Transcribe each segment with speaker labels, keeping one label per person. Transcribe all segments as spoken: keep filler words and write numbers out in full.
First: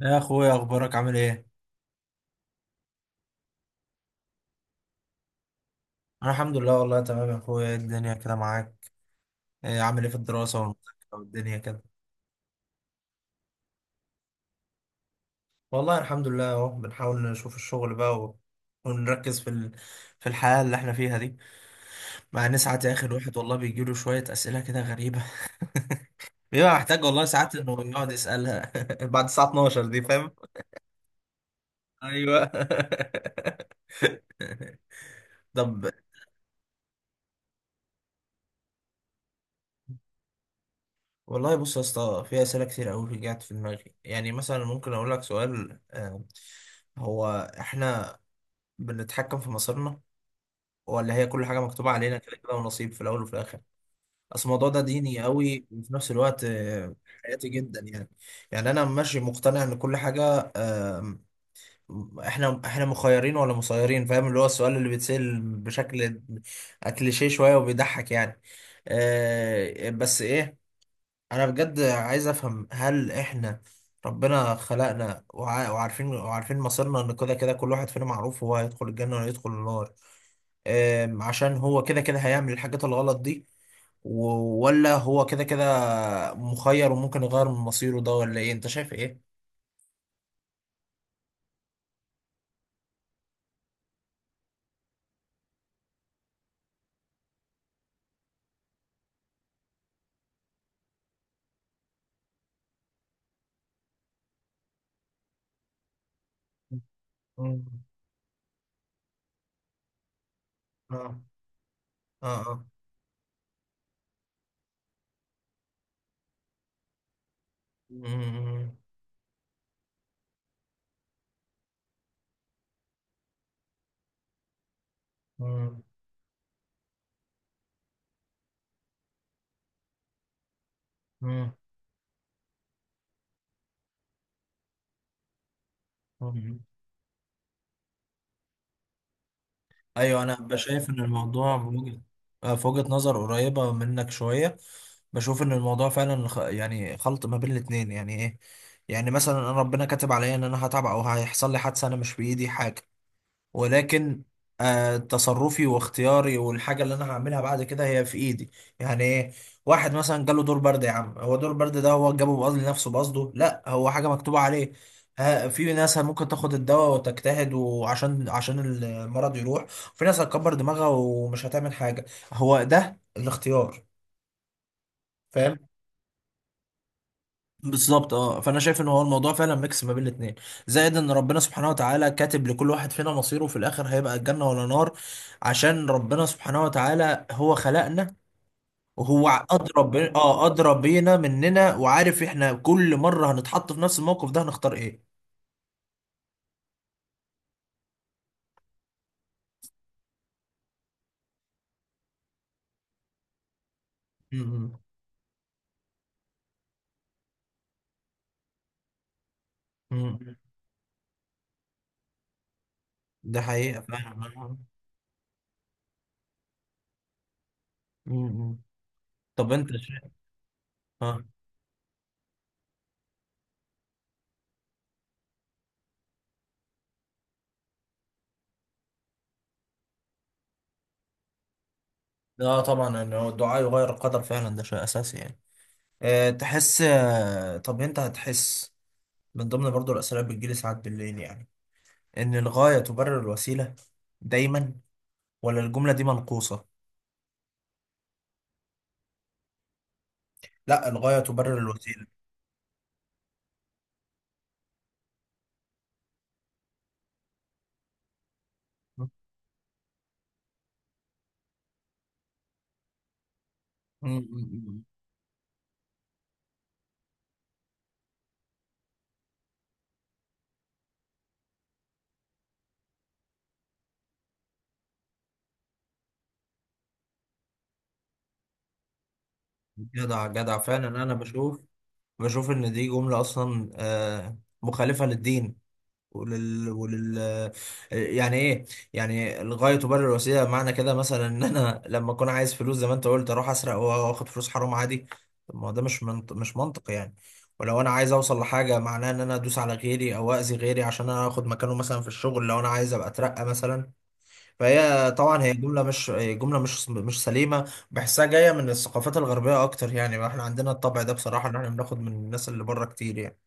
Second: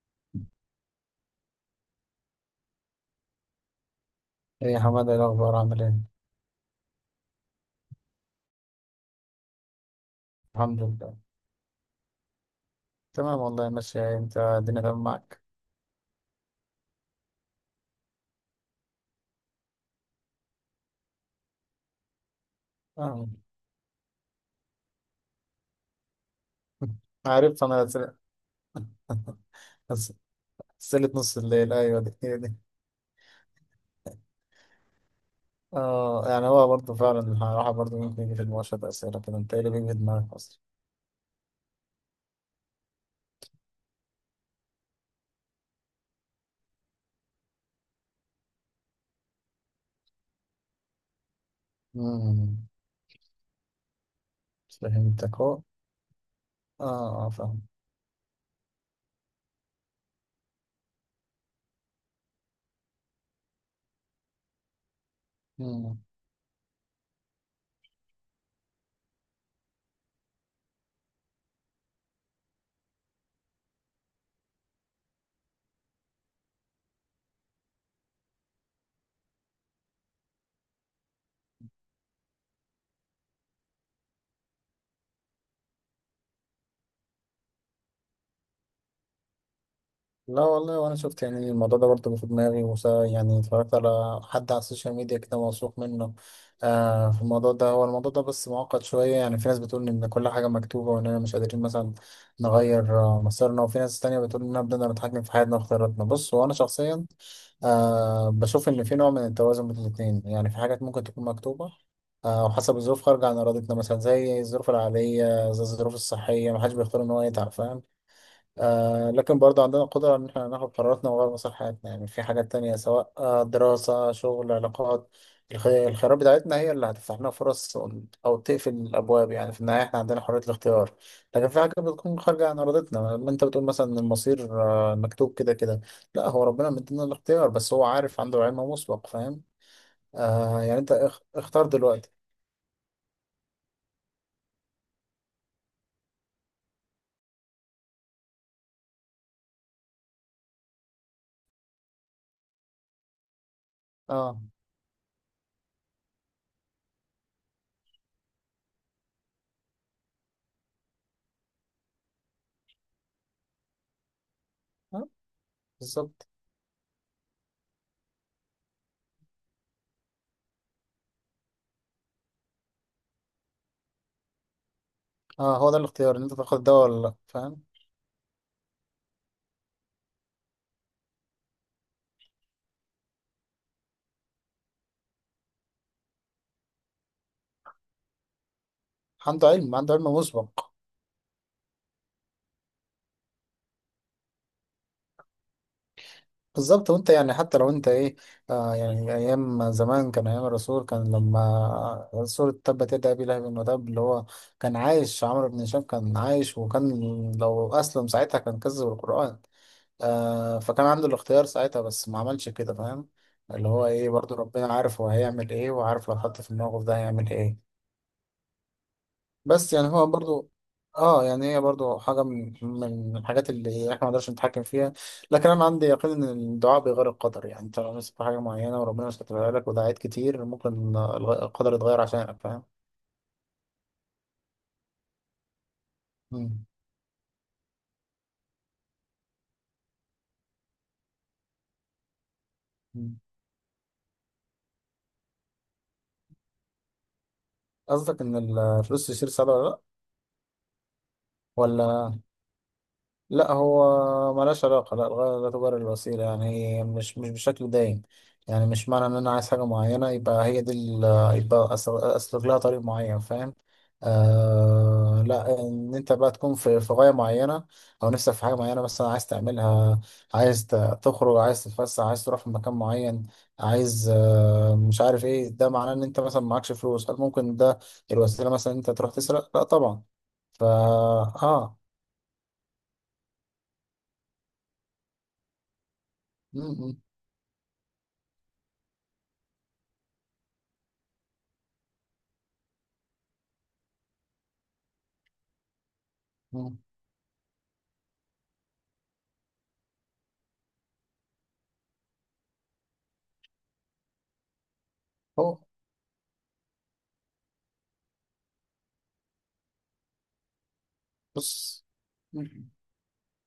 Speaker 1: يا اخويا اخبارك عامل ايه؟
Speaker 2: ايه يا حماده، ايه الاخبار، عامل ايه؟
Speaker 1: انا الحمد لله، والله تمام يا اخويا. إيه الدنيا كده معاك؟ إيه عامل ايه في الدراسه
Speaker 2: الحمد لله.
Speaker 1: والمذاكره والدنيا كده؟
Speaker 2: تمام والله، ماشي. انت الدنيا تمام معاك؟
Speaker 1: والله الحمد لله، اهو بنحاول نشوف الشغل بقى و... ونركز في ال... في الحياه اللي احنا فيها دي. مع ان ساعات يا اخي
Speaker 2: آه.
Speaker 1: الواحد والله بيجي له شويه اسئله كده غريبه. بيبقى محتاج والله ساعات
Speaker 2: عرفت
Speaker 1: انه
Speaker 2: انا
Speaker 1: يقعد
Speaker 2: سل-
Speaker 1: يسالها بعد الساعه اثنا عشر دي،
Speaker 2: بس
Speaker 1: فاهم؟
Speaker 2: سلة نص الليل، ايوه دي هي
Speaker 1: ايوه.
Speaker 2: دي.
Speaker 1: طب،
Speaker 2: اه يعني هو برضه فعلا الراحه، برضه ممكن يجي في المواشط اسئله كده، انت ايه اللي بيجي في دماغك اصلا؟
Speaker 1: والله بص يا اسطى، في اسئله كتير قوي رجعت في دماغي، يعني مثلا ممكن اقول لك سؤال، آه، هو احنا بنتحكم في مصيرنا، ولا هي كل حاجه مكتوبه علينا كده كده
Speaker 2: امم.
Speaker 1: ونصيب في الاول وفي الاخر؟ اصل الموضوع ده ديني
Speaker 2: فهمتك اهو.
Speaker 1: قوي، وفي نفس الوقت
Speaker 2: اه
Speaker 1: آه،
Speaker 2: اه
Speaker 1: حياتي
Speaker 2: فاهم.
Speaker 1: جدا يعني. يعني انا ماشي مقتنع ان كل حاجه، آه، احنا احنا مخيرين ولا مسيرين، فاهم؟ اللي هو السؤال اللي بيتسأل بشكل كليشيه شويه وبيضحك يعني. آه، بس ايه، انا بجد عايز افهم، هل احنا ربنا خلقنا وع- وعارفين وعارفين مصيرنا ان كده كده كل واحد فينا معروف هو هيدخل الجنة ولا هيدخل النار؟ أم، عشان هو كده كده هيعمل الحاجات الغلط دي، و- ولا هو كده كده مخير وممكن يغير من مصيره ده؟ ولا ايه، انت شايف ايه؟
Speaker 2: لا والله، وانا شفت يعني الموضوع ده برضه في دماغي وس- يعني اتفرجت على حد على السوشيال ميديا كده موثوق منه آه في الموضوع ده. هو الموضوع ده بس معقد شوية، يعني في ناس بتقول ان كل حاجة مكتوبة واننا مش قادرين مثلا نغير آه، مصيرنا، وفي ناس تانية بتقول اننا بدنا نتحكم في حياتنا واختياراتنا. بص وانا شخصيا
Speaker 1: مم.
Speaker 2: آه بشوف ان في نوع من التوازن بين الاتنين، يعني في حاجات ممكن
Speaker 1: اه
Speaker 2: تكون مكتوبة
Speaker 1: اه
Speaker 2: آه
Speaker 1: اه.
Speaker 2: وحسب الظروف خارجة عن إرادتنا، مثلا زي الظروف العائلية، زي الظروف الصحية، محدش بيختار إن هو يتعب، فاهم؟
Speaker 1: مم،
Speaker 2: آه لكن برضه عندنا قدرة إن إحنا ناخد قراراتنا وغير مصلحتنا، يعني في حاجات تانية سواء آه دراسة، شغل، علاقات. الخ-
Speaker 1: مم،
Speaker 2: الخيارات بتاعتنا هي اللي هتفتح لنا فرص أو تقفل الأبواب. يعني في النهاية إحنا عندنا حرية الاختيار، لكن
Speaker 1: مم،
Speaker 2: في حاجات بتكون خارجة عن إرادتنا. لما أنت بتقول مثلا إن المصير آه مكتوب كده كده، لا هو
Speaker 1: مم.
Speaker 2: ربنا مدينا الاختيار، بس هو عارف، عنده علم مسبق، فاهم؟
Speaker 1: ايوه، انا
Speaker 2: آه يعني
Speaker 1: بشايف
Speaker 2: أنت
Speaker 1: ان
Speaker 2: اخ-
Speaker 1: الموضوع
Speaker 2: اختار
Speaker 1: بوجه-
Speaker 2: دلوقتي.
Speaker 1: آه، في وجهة نظر قريبة منك شوية. بشوف ان الموضوع فعلا خ- يعني خلط ما بين الاتنين، يعني ايه؟ يعني مثلا انا ربنا كاتب عليا ان انا هتعب او هيحصل لي حادثة، انا مش بايدي حاجة، ولكن
Speaker 2: آه
Speaker 1: آه، تصرفي واختياري والحاجة اللي أنا هعملها بعد كده هي في إيدي، يعني إيه؟ واحد مثلا جاله دور برد، يا عم هو دور برد ده هو جابه بقصد لنفسه، بقصده، لا هو حاجة مكتوبة عليه.
Speaker 2: آه،
Speaker 1: ها- في ناس ممكن
Speaker 2: بالظبط.
Speaker 1: تاخد الدواء وتجتهد وعشان عشان المرض يروح، في ناس هتكبر دماغها ومش هتعمل حاجة. هو ده الاختيار،
Speaker 2: آه
Speaker 1: فاهم؟
Speaker 2: هو ده الاختيار إن أنت تاخد الدواء ولا لأ، فاهم؟
Speaker 1: بالظبط. اه، فانا شايف ان هو الموضوع فعلا ميكس ما بين الاثنين، زائد ان ربنا سبحانه وتعالى كاتب لكل واحد فينا مصيره في الاخر، هيبقى الجنه ولا نار. عشان ربنا سبحانه وتعالى هو خلقنا، وهو ع-
Speaker 2: عنده علم،
Speaker 1: ادرى
Speaker 2: عنده
Speaker 1: ب...
Speaker 2: علم
Speaker 1: اه
Speaker 2: مسبق.
Speaker 1: ادرى بينا مننا، وعارف احنا كل مره هنتحط في نفس الموقف ده هنختار ايه.
Speaker 2: بالظبط. وانت يعني حتى لو انت ايه آه، يعني ايام زمان كان، ايام الرسول كان، لما سورة تبت يدا ابي لهب وتب، اللي هو
Speaker 1: امم.
Speaker 2: كان عايش عمرو بن هشام، كان عايش، وكان لو اسلم ساعتها كان كذب القرآن.
Speaker 1: امم،
Speaker 2: آه فكان عنده الاختيار ساعتها بس ما عملش كده، فاهم؟
Speaker 1: ده
Speaker 2: اللي
Speaker 1: حقيقه
Speaker 2: هو ايه برضو،
Speaker 1: فعلا.
Speaker 2: ربنا عارف هو هيعمل ايه، وعارف لو حط في الموقف ده هيعمل ايه.
Speaker 1: امم. طب انت
Speaker 2: بس يعني هو
Speaker 1: شايف،
Speaker 2: برضو اه
Speaker 1: اه
Speaker 2: يعني هي برضو حاجة من من الحاجات اللي احنا ما نقدرش نتحكم فيها، لكن انا عندي يقين ان الدعاء بيغير القدر. يعني انت لو نفسك في حاجة معينة وربنا مش كاتبها لك ودعيت كتير، ممكن آه، الغ- القدر يتغير عشانك،
Speaker 1: لا
Speaker 2: فاهم؟
Speaker 1: طبعا ان هو الدعاء يغير القدر فعلا، ده شيء اساسي يعني. أه
Speaker 2: مم.
Speaker 1: تحس، آه، طب انت هتحس، من ضمن برضو الأسئلة اللي بتجيلي ساعات بالليل يعني، إن الغاية
Speaker 2: مم.
Speaker 1: تبرر الوسيلة دايما ولا الجملة دي منقوصة؟
Speaker 2: قصدك ان الفلوس تشتري السعادة ولا لا؟
Speaker 1: لا، الغاية تبرر الوسيلة.
Speaker 2: ولا لا، هو ملهاش علاقة. لا الغاية لا تبرر الوسيلة، يعني هي مش مش بشكل دايم. يعني مش معنى
Speaker 1: م-
Speaker 2: إن أنا عايز حاجة معينة يبقى هي دي ال- يبقى أسل- أسلك لها طريق معين، فاهم؟
Speaker 1: م- م.
Speaker 2: آه، لا إن أنت بقى تكون في في غاية معينة أو نفسك في حاجة معينة مثلا عايز تعملها. عايز ت- تخرج، عايز تتفسح، عايز تروح في مكان معين، عايز آه مش عارف إيه، ده معناه إن أنت مثلا معكش فلوس، هل ممكن ده الوسيلة مثلا إن أنت تروح تسرق؟ لا طبعا.
Speaker 1: جدع جدع
Speaker 2: فا
Speaker 1: فعلا. أنا بشوف،
Speaker 2: آه
Speaker 1: بشوف إن دي جملة أصلا آه، مخالفة للدين
Speaker 2: م-
Speaker 1: ولل...
Speaker 2: م-
Speaker 1: ولل يعني ايه. يعني الغاية تبرر الوسيلة معنى كده مثلا ان انا لما اكون عايز فلوس زي ما انت قلت اروح اسرق واخد فلوس حرام عادي. طب ما هو ده مش منط... مش
Speaker 2: م.
Speaker 1: منطق يعني. ولو انا عايز اوصل لحاجة، معناه ان انا ادوس على غيري او اذي غيري عشان انا اخد مكانه، مثلا في الشغل لو انا عايز ابقى اترقى مثلا. فهي طبعا هي
Speaker 2: هو
Speaker 1: جملة، مش جملة مش مش سليمة، بحسها جاية من الثقافات الغربية اكتر، يعني احنا عندنا الطبع ده بصراحة، ان احنا
Speaker 2: بص.
Speaker 1: بناخد من الناس اللي بره كتير يعني.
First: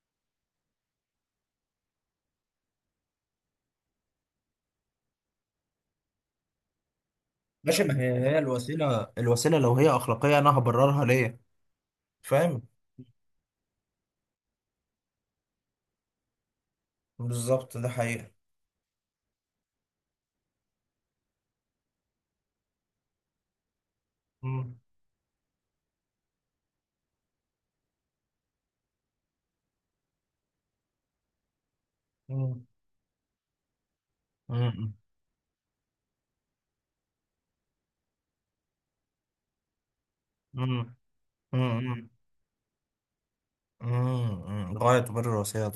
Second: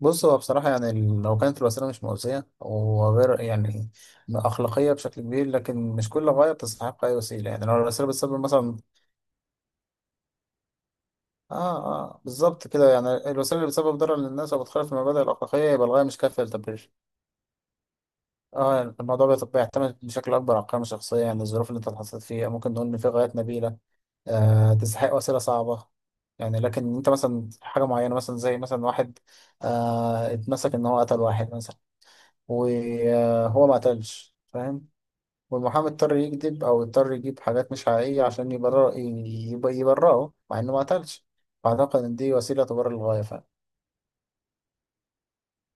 Speaker 2: بص هو بصراحة يعني ال- لو كانت الوسيلة مش مؤذية وغير يعني أخلاقية بشكل كبير، لكن مش كل غاية بتستحق أي وسيلة. يعني لو
Speaker 1: ماشي، ما
Speaker 2: الوسيلة
Speaker 1: هي هي
Speaker 2: بتسبب مثلا
Speaker 1: الوسيلة، الوسيلة لو هي أخلاقية أنا هبررها ليه؟
Speaker 2: آه آه
Speaker 1: فاهم،
Speaker 2: بالظبط كده. يعني الوسيلة اللي بتسبب ضرر للناس أو بتخالف المبادئ الأخلاقية يبقى الغاية مش كافية للتبرير.
Speaker 1: بالظبط، ده حقيقة.
Speaker 2: آه يعني الموضوع بيت- بيعتمد بشكل أكبر على القيم الشخصية. يعني الظروف اللي أنت اتحطيت فيها، ممكن نقول إن في غايات نبيلة
Speaker 1: مم.
Speaker 2: آه تستحق وسيلة صعبة. يعني لكن أنت مثلا حاجة معينة، مثلا زي مثلا واحد آه اتمسك إن هو قتل واحد مثلا،
Speaker 1: مم.
Speaker 2: وهو ما قتلش، فاهم؟
Speaker 1: مم.
Speaker 2: والمحامي اضطر يكذب او اضطر يجيب حاجات مش حقيقية عشان يبرر، يب- يبرره مع انه ما
Speaker 1: مم.
Speaker 2: قتلش. فاعتقد
Speaker 1: مم.
Speaker 2: ان دي وسيلة تبرر الغاية، فاهم؟
Speaker 1: مم. مم، غاية تبرر الوسيلة،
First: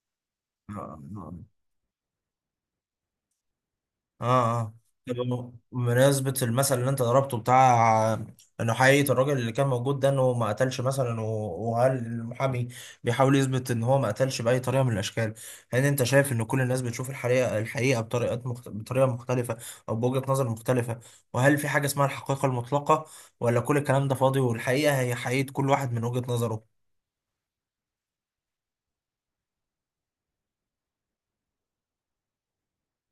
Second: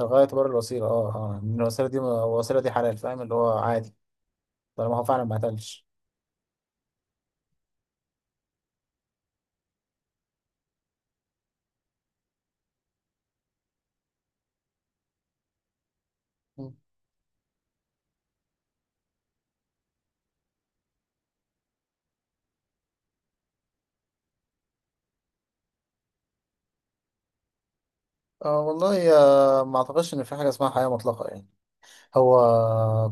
Speaker 2: الغاية تبرر الوسيلة، اه اه.
Speaker 1: توصل،
Speaker 2: ان الوسيلة دي، الوسيلة دي حلال، فاهم اللي هو عادي.
Speaker 1: اه اه.
Speaker 2: طالما هو فعلا ما
Speaker 1: طب
Speaker 2: قتلش.
Speaker 1: بمناسبة المثل اللي انت ضربته بتاع انه حقيقة الراجل اللي كان موجود ده انه ما قتلش مثلا، و- وهل المحامي بيحاول يثبت ان هو ما قتلش بأي طريقة من الاشكال؟ هل انت شايف ان كل
Speaker 2: م.
Speaker 1: الناس بتشوف الحقيقة، الحقيقة بطريقة مخت... بطريقة مختلفة او بوجهة نظر مختلفة؟ وهل في حاجة اسمها الحقيقة المطلقة، ولا كل الكلام ده فاضي والحقيقة هي حقيقة كل واحد من وجهة نظره؟
Speaker 2: آه والله، آه ما اعتقدش ان في حاجة اسمها حياة مطلقة، يعني هو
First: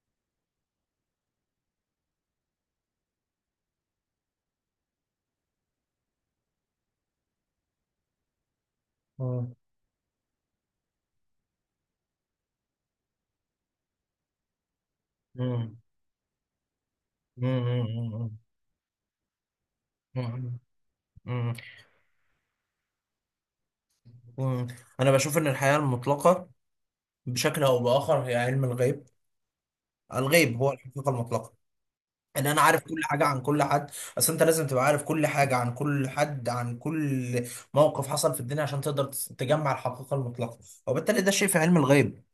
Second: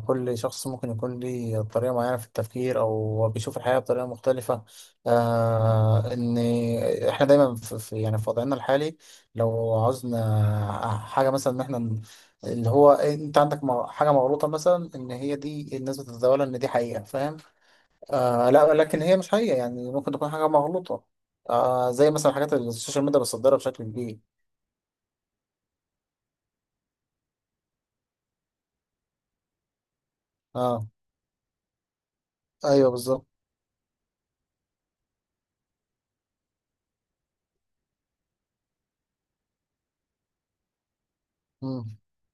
Speaker 2: كل شخص ممكن يكون ليه طريقة معينة في التفكير، أو هو بيشوف الحياة بطريقة مختلفة. آه إن إحنا دايما في في- يعني في وضعنا الحالي
Speaker 1: مم.
Speaker 2: لو عاوزنا حاجة مثلا إن إحنا ن- اللي هو أنت عندك مغ- حاجة مغلوطة، مثلا إن هي
Speaker 1: مم.
Speaker 2: دي الناس بتتداولها إن دي حقيقة، فاهم؟
Speaker 1: مم. مم. مم.
Speaker 2: آه لا لكن هي مش حقيقة، يعني ممكن تكون حاجة
Speaker 1: مم.
Speaker 2: مغلوطة.
Speaker 1: مم.
Speaker 2: آه زي مثلا حاجات السوشيال ميديا بتصدرها بشكل كبير.
Speaker 1: مم. انا بشوف ان الحقيقه المطلقه بشكل او باخر هي علم الغيب. الغيب هو
Speaker 2: اه
Speaker 1: الحقيقه المطلقه، ان انا عارف
Speaker 2: ايوه
Speaker 1: كل حاجه
Speaker 2: بالظبط.
Speaker 1: عن كل حد. اصل انت لازم تبقى عارف كل حاجه عن كل حد، عن كل موقف حصل في الدنيا، عشان تقدر تس- تجمع الحقيقه المطلقه، وبالتالي ده شيء في علم
Speaker 2: مم،
Speaker 1: الغيب،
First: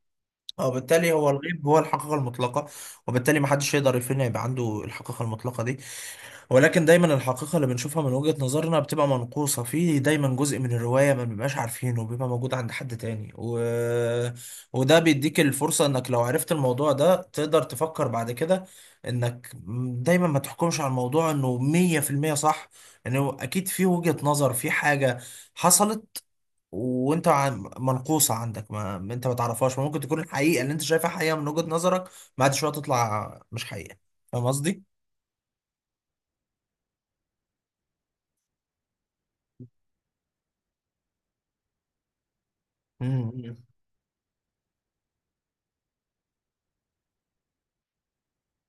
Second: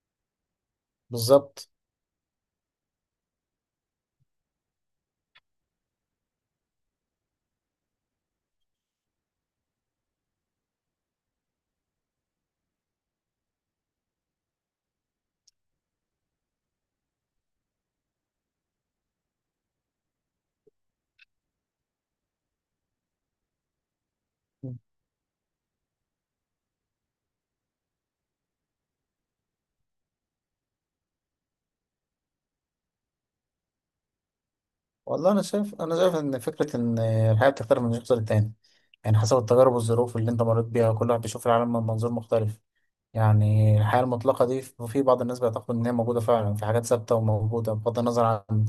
Speaker 1: وبالتالي هو الغيب
Speaker 2: بالظبط.
Speaker 1: هو الحقيقه المطلقه. وبالتالي ما حدش يقدر يفهم يبقى عنده الحقيقه المطلقه دي. ولكن دايما الحقيقة اللي بنشوفها من وجهة نظرنا بتبقى منقوصة، في دايما جزء من الرواية ما بنبقاش عارفينه، بيبقى موجود عند حد تاني، و... وده بيديك الفرصة انك لو عرفت الموضوع ده تقدر تفكر بعد كده، انك دايما ما تحكمش على الموضوع انه مية في المية صح، انه اكيد في وجهة نظر، في حاجة حصلت وانت عن- منقوصة عندك، ما انت ما تعرفهاش. ممكن تكون الحقيقة اللي انت شايفها حقيقة من وجهة نظرك، بعد شوية تطلع مش حقيقة، فاهم قصدي؟
Speaker 2: والله انا شايف، انا شايف ان فكره ان الحياه بتختلف من شخص للتاني، يعني حسب التجارب والظروف اللي انت مريت بيها كل واحد بيشوف العالم من منظور مختلف. يعني الحياه المطلقه دي، في بعض الناس بيعتقدوا ان هي موجوده فعلا في حاجات ثابته وموجوده بغض النظر عن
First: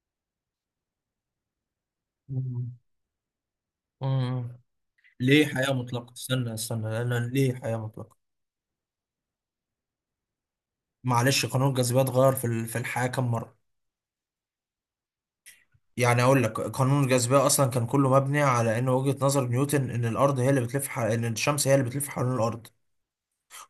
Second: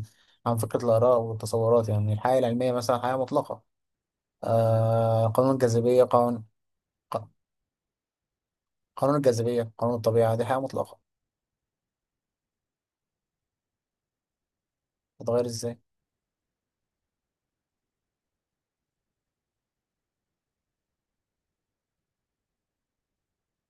Speaker 2: عن فكره الاراء والتصورات، يعني الحياه
Speaker 1: مم.
Speaker 2: العلميه مثلا حياه مطلقه.
Speaker 1: مم.
Speaker 2: آه
Speaker 1: ليه
Speaker 2: قانون
Speaker 1: حياة
Speaker 2: الجاذبيه،
Speaker 1: مطلقة؟
Speaker 2: قانون
Speaker 1: استنى استنى،
Speaker 2: ق-
Speaker 1: لأن ليه حياة مطلقة؟
Speaker 2: قانون الجاذبيه، قانون الطبيعه، دي حياه مطلقه.
Speaker 1: معلش، قانون الجاذبية اتغير في ال- في الحياة كم مرة؟
Speaker 2: تتغير ازاي؟
Speaker 1: يعني أقول لك قانون الجاذبية أصلا كان كله مبني على إن وجهة نظر نيوتن إن الأرض هي اللي بتلف ح... إن الشمس هي اللي بتلف حوالين الأرض،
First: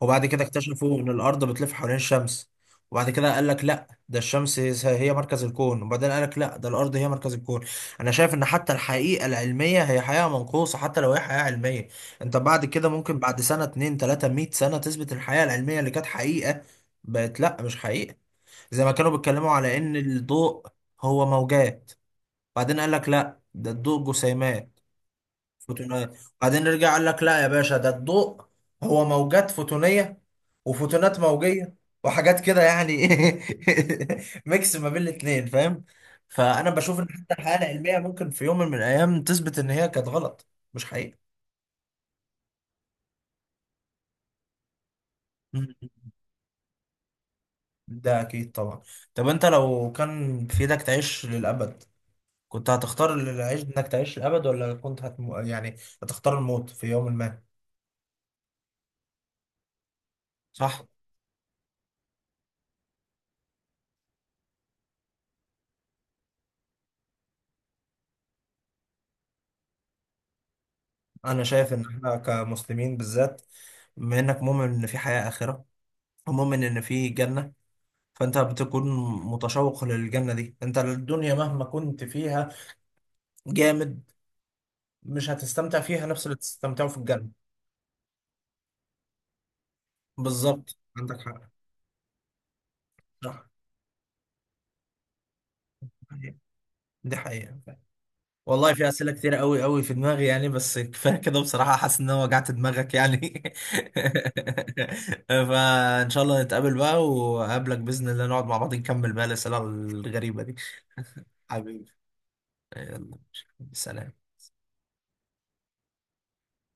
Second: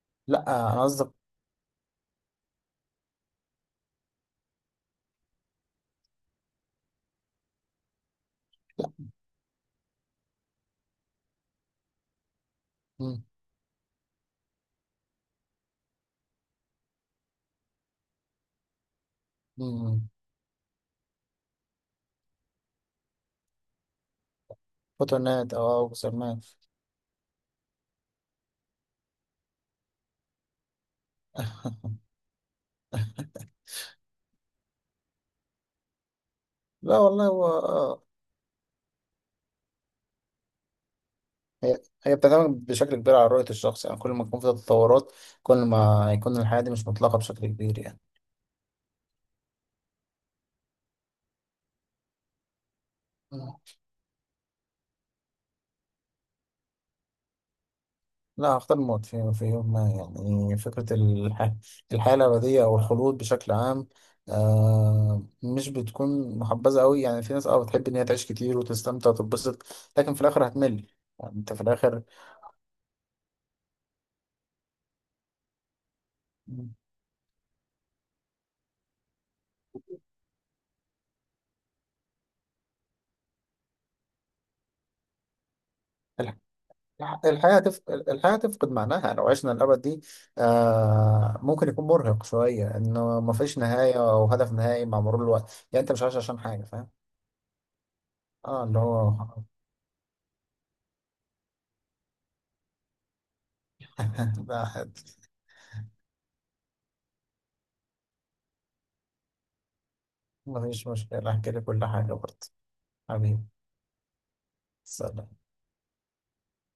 Speaker 1: وبعد
Speaker 2: لا
Speaker 1: كده
Speaker 2: انا
Speaker 1: اكتشفوا ان
Speaker 2: قصدك.
Speaker 1: الارض بتلف حوالين الشمس، وبعد كده قال لك لا ده الشمس هي مركز الكون، وبعدين قال لك لا ده الارض هي مركز الكون. انا شايف ان حتى
Speaker 2: لا.
Speaker 1: الحقيقه العلميه هي حقيقه منقوصه، حتى لو هي حقيقه علميه. انت بعد كده ممكن
Speaker 2: مم،
Speaker 1: بعد سنه اتنين تلاته مية سنه تثبت الحقيقه العلميه اللي كانت حقيقه، بقت لا مش حقيقه. زي ما كانوا بيتكلموا على ان
Speaker 2: مم،
Speaker 1: الضوء هو موجات، بعدين قال لك لا ده الضوء جسيمات،
Speaker 2: فوتونات او أو
Speaker 1: فوتونات،
Speaker 2: جسيمات.
Speaker 1: بعدين رجع قال لك لا يا باشا ده الضوء هو موجات فوتونية وفوتونات موجية وحاجات كده يعني. ميكس ما بين الاتنين، فاهم؟ فأنا
Speaker 2: لا
Speaker 1: بشوف إن
Speaker 2: والله
Speaker 1: حتى
Speaker 2: هو
Speaker 1: الحياة العلمية
Speaker 2: آه،
Speaker 1: ممكن في يوم من الأيام تثبت إن هي كانت غلط، مش حقيقة.
Speaker 2: هي هي بتعتمد بشكل كبير على رؤية الشخص، يعني كل ما يكون في تطورات كل
Speaker 1: مم.
Speaker 2: ما يكون الحياة دي مش مطلقة بشكل كبير، يعني.
Speaker 1: ده أكيد طبعا. طب أنت لو كان في إيدك تعيش للأبد، كنت هتختار
Speaker 2: مم.
Speaker 1: العيش إنك تعيش للأبد، ولا كنت هتم... يعني هتختار الموت في يوم ما؟
Speaker 2: لا هختار الموت في, في يوم ما. يعني
Speaker 1: صح؟
Speaker 2: فكرة الح... الحياة الأبدية أو الخلود بشكل عام آه مش بتكون محبذة أوي، يعني في ناس أه بتحب إن هي تعيش كتير وتستمتع وتتبسط، لكن في الآخر هتمل، يعني
Speaker 1: انا
Speaker 2: أنت في
Speaker 1: شايف ان
Speaker 2: الآخر.
Speaker 1: احنا كمسلمين بالذات، بما انك مؤمن ان في حياة آخرة ومؤمن
Speaker 2: مم.
Speaker 1: ان في جنة، فانت بتكون متشوق للجنة دي، انت الدنيا مهما كنت فيها جامد مش هتستمتع فيها نفس اللي تستمتعه في
Speaker 2: الح-
Speaker 1: الجنة.
Speaker 2: الحياة تف... الحياة تفقد معناها لو عشنا الأبد دي.
Speaker 1: بالظبط، عندك
Speaker 2: آه
Speaker 1: حق.
Speaker 2: ممكن يكون مرهق شوية إنه ما
Speaker 1: صح،
Speaker 2: فيش نهاية أو هدف نهائي مع مرور الوقت، يعني أنت مش عايش عشان حاجة، فاهم؟
Speaker 1: دي حقيقة.
Speaker 2: آه
Speaker 1: والله
Speaker 2: اللي
Speaker 1: في أسئلة
Speaker 2: هو
Speaker 1: كتير قوي قوي في دماغي يعني، بس كفاية كده بصراحة، حاسس إن أنا وجعت دماغك يعني.
Speaker 2: لا.
Speaker 1: فإن شاء الله نتقابل بقى وأقابلك بإذن الله نقعد مع بعض نكمل بقى الأسئلة الغريبة دي.
Speaker 2: ما فيش مشكلة، أحكي لك كل
Speaker 1: حبيبي،
Speaker 2: حاجة برضه.
Speaker 1: يلا،
Speaker 2: حبيبي.
Speaker 1: سلام.
Speaker 2: سلام.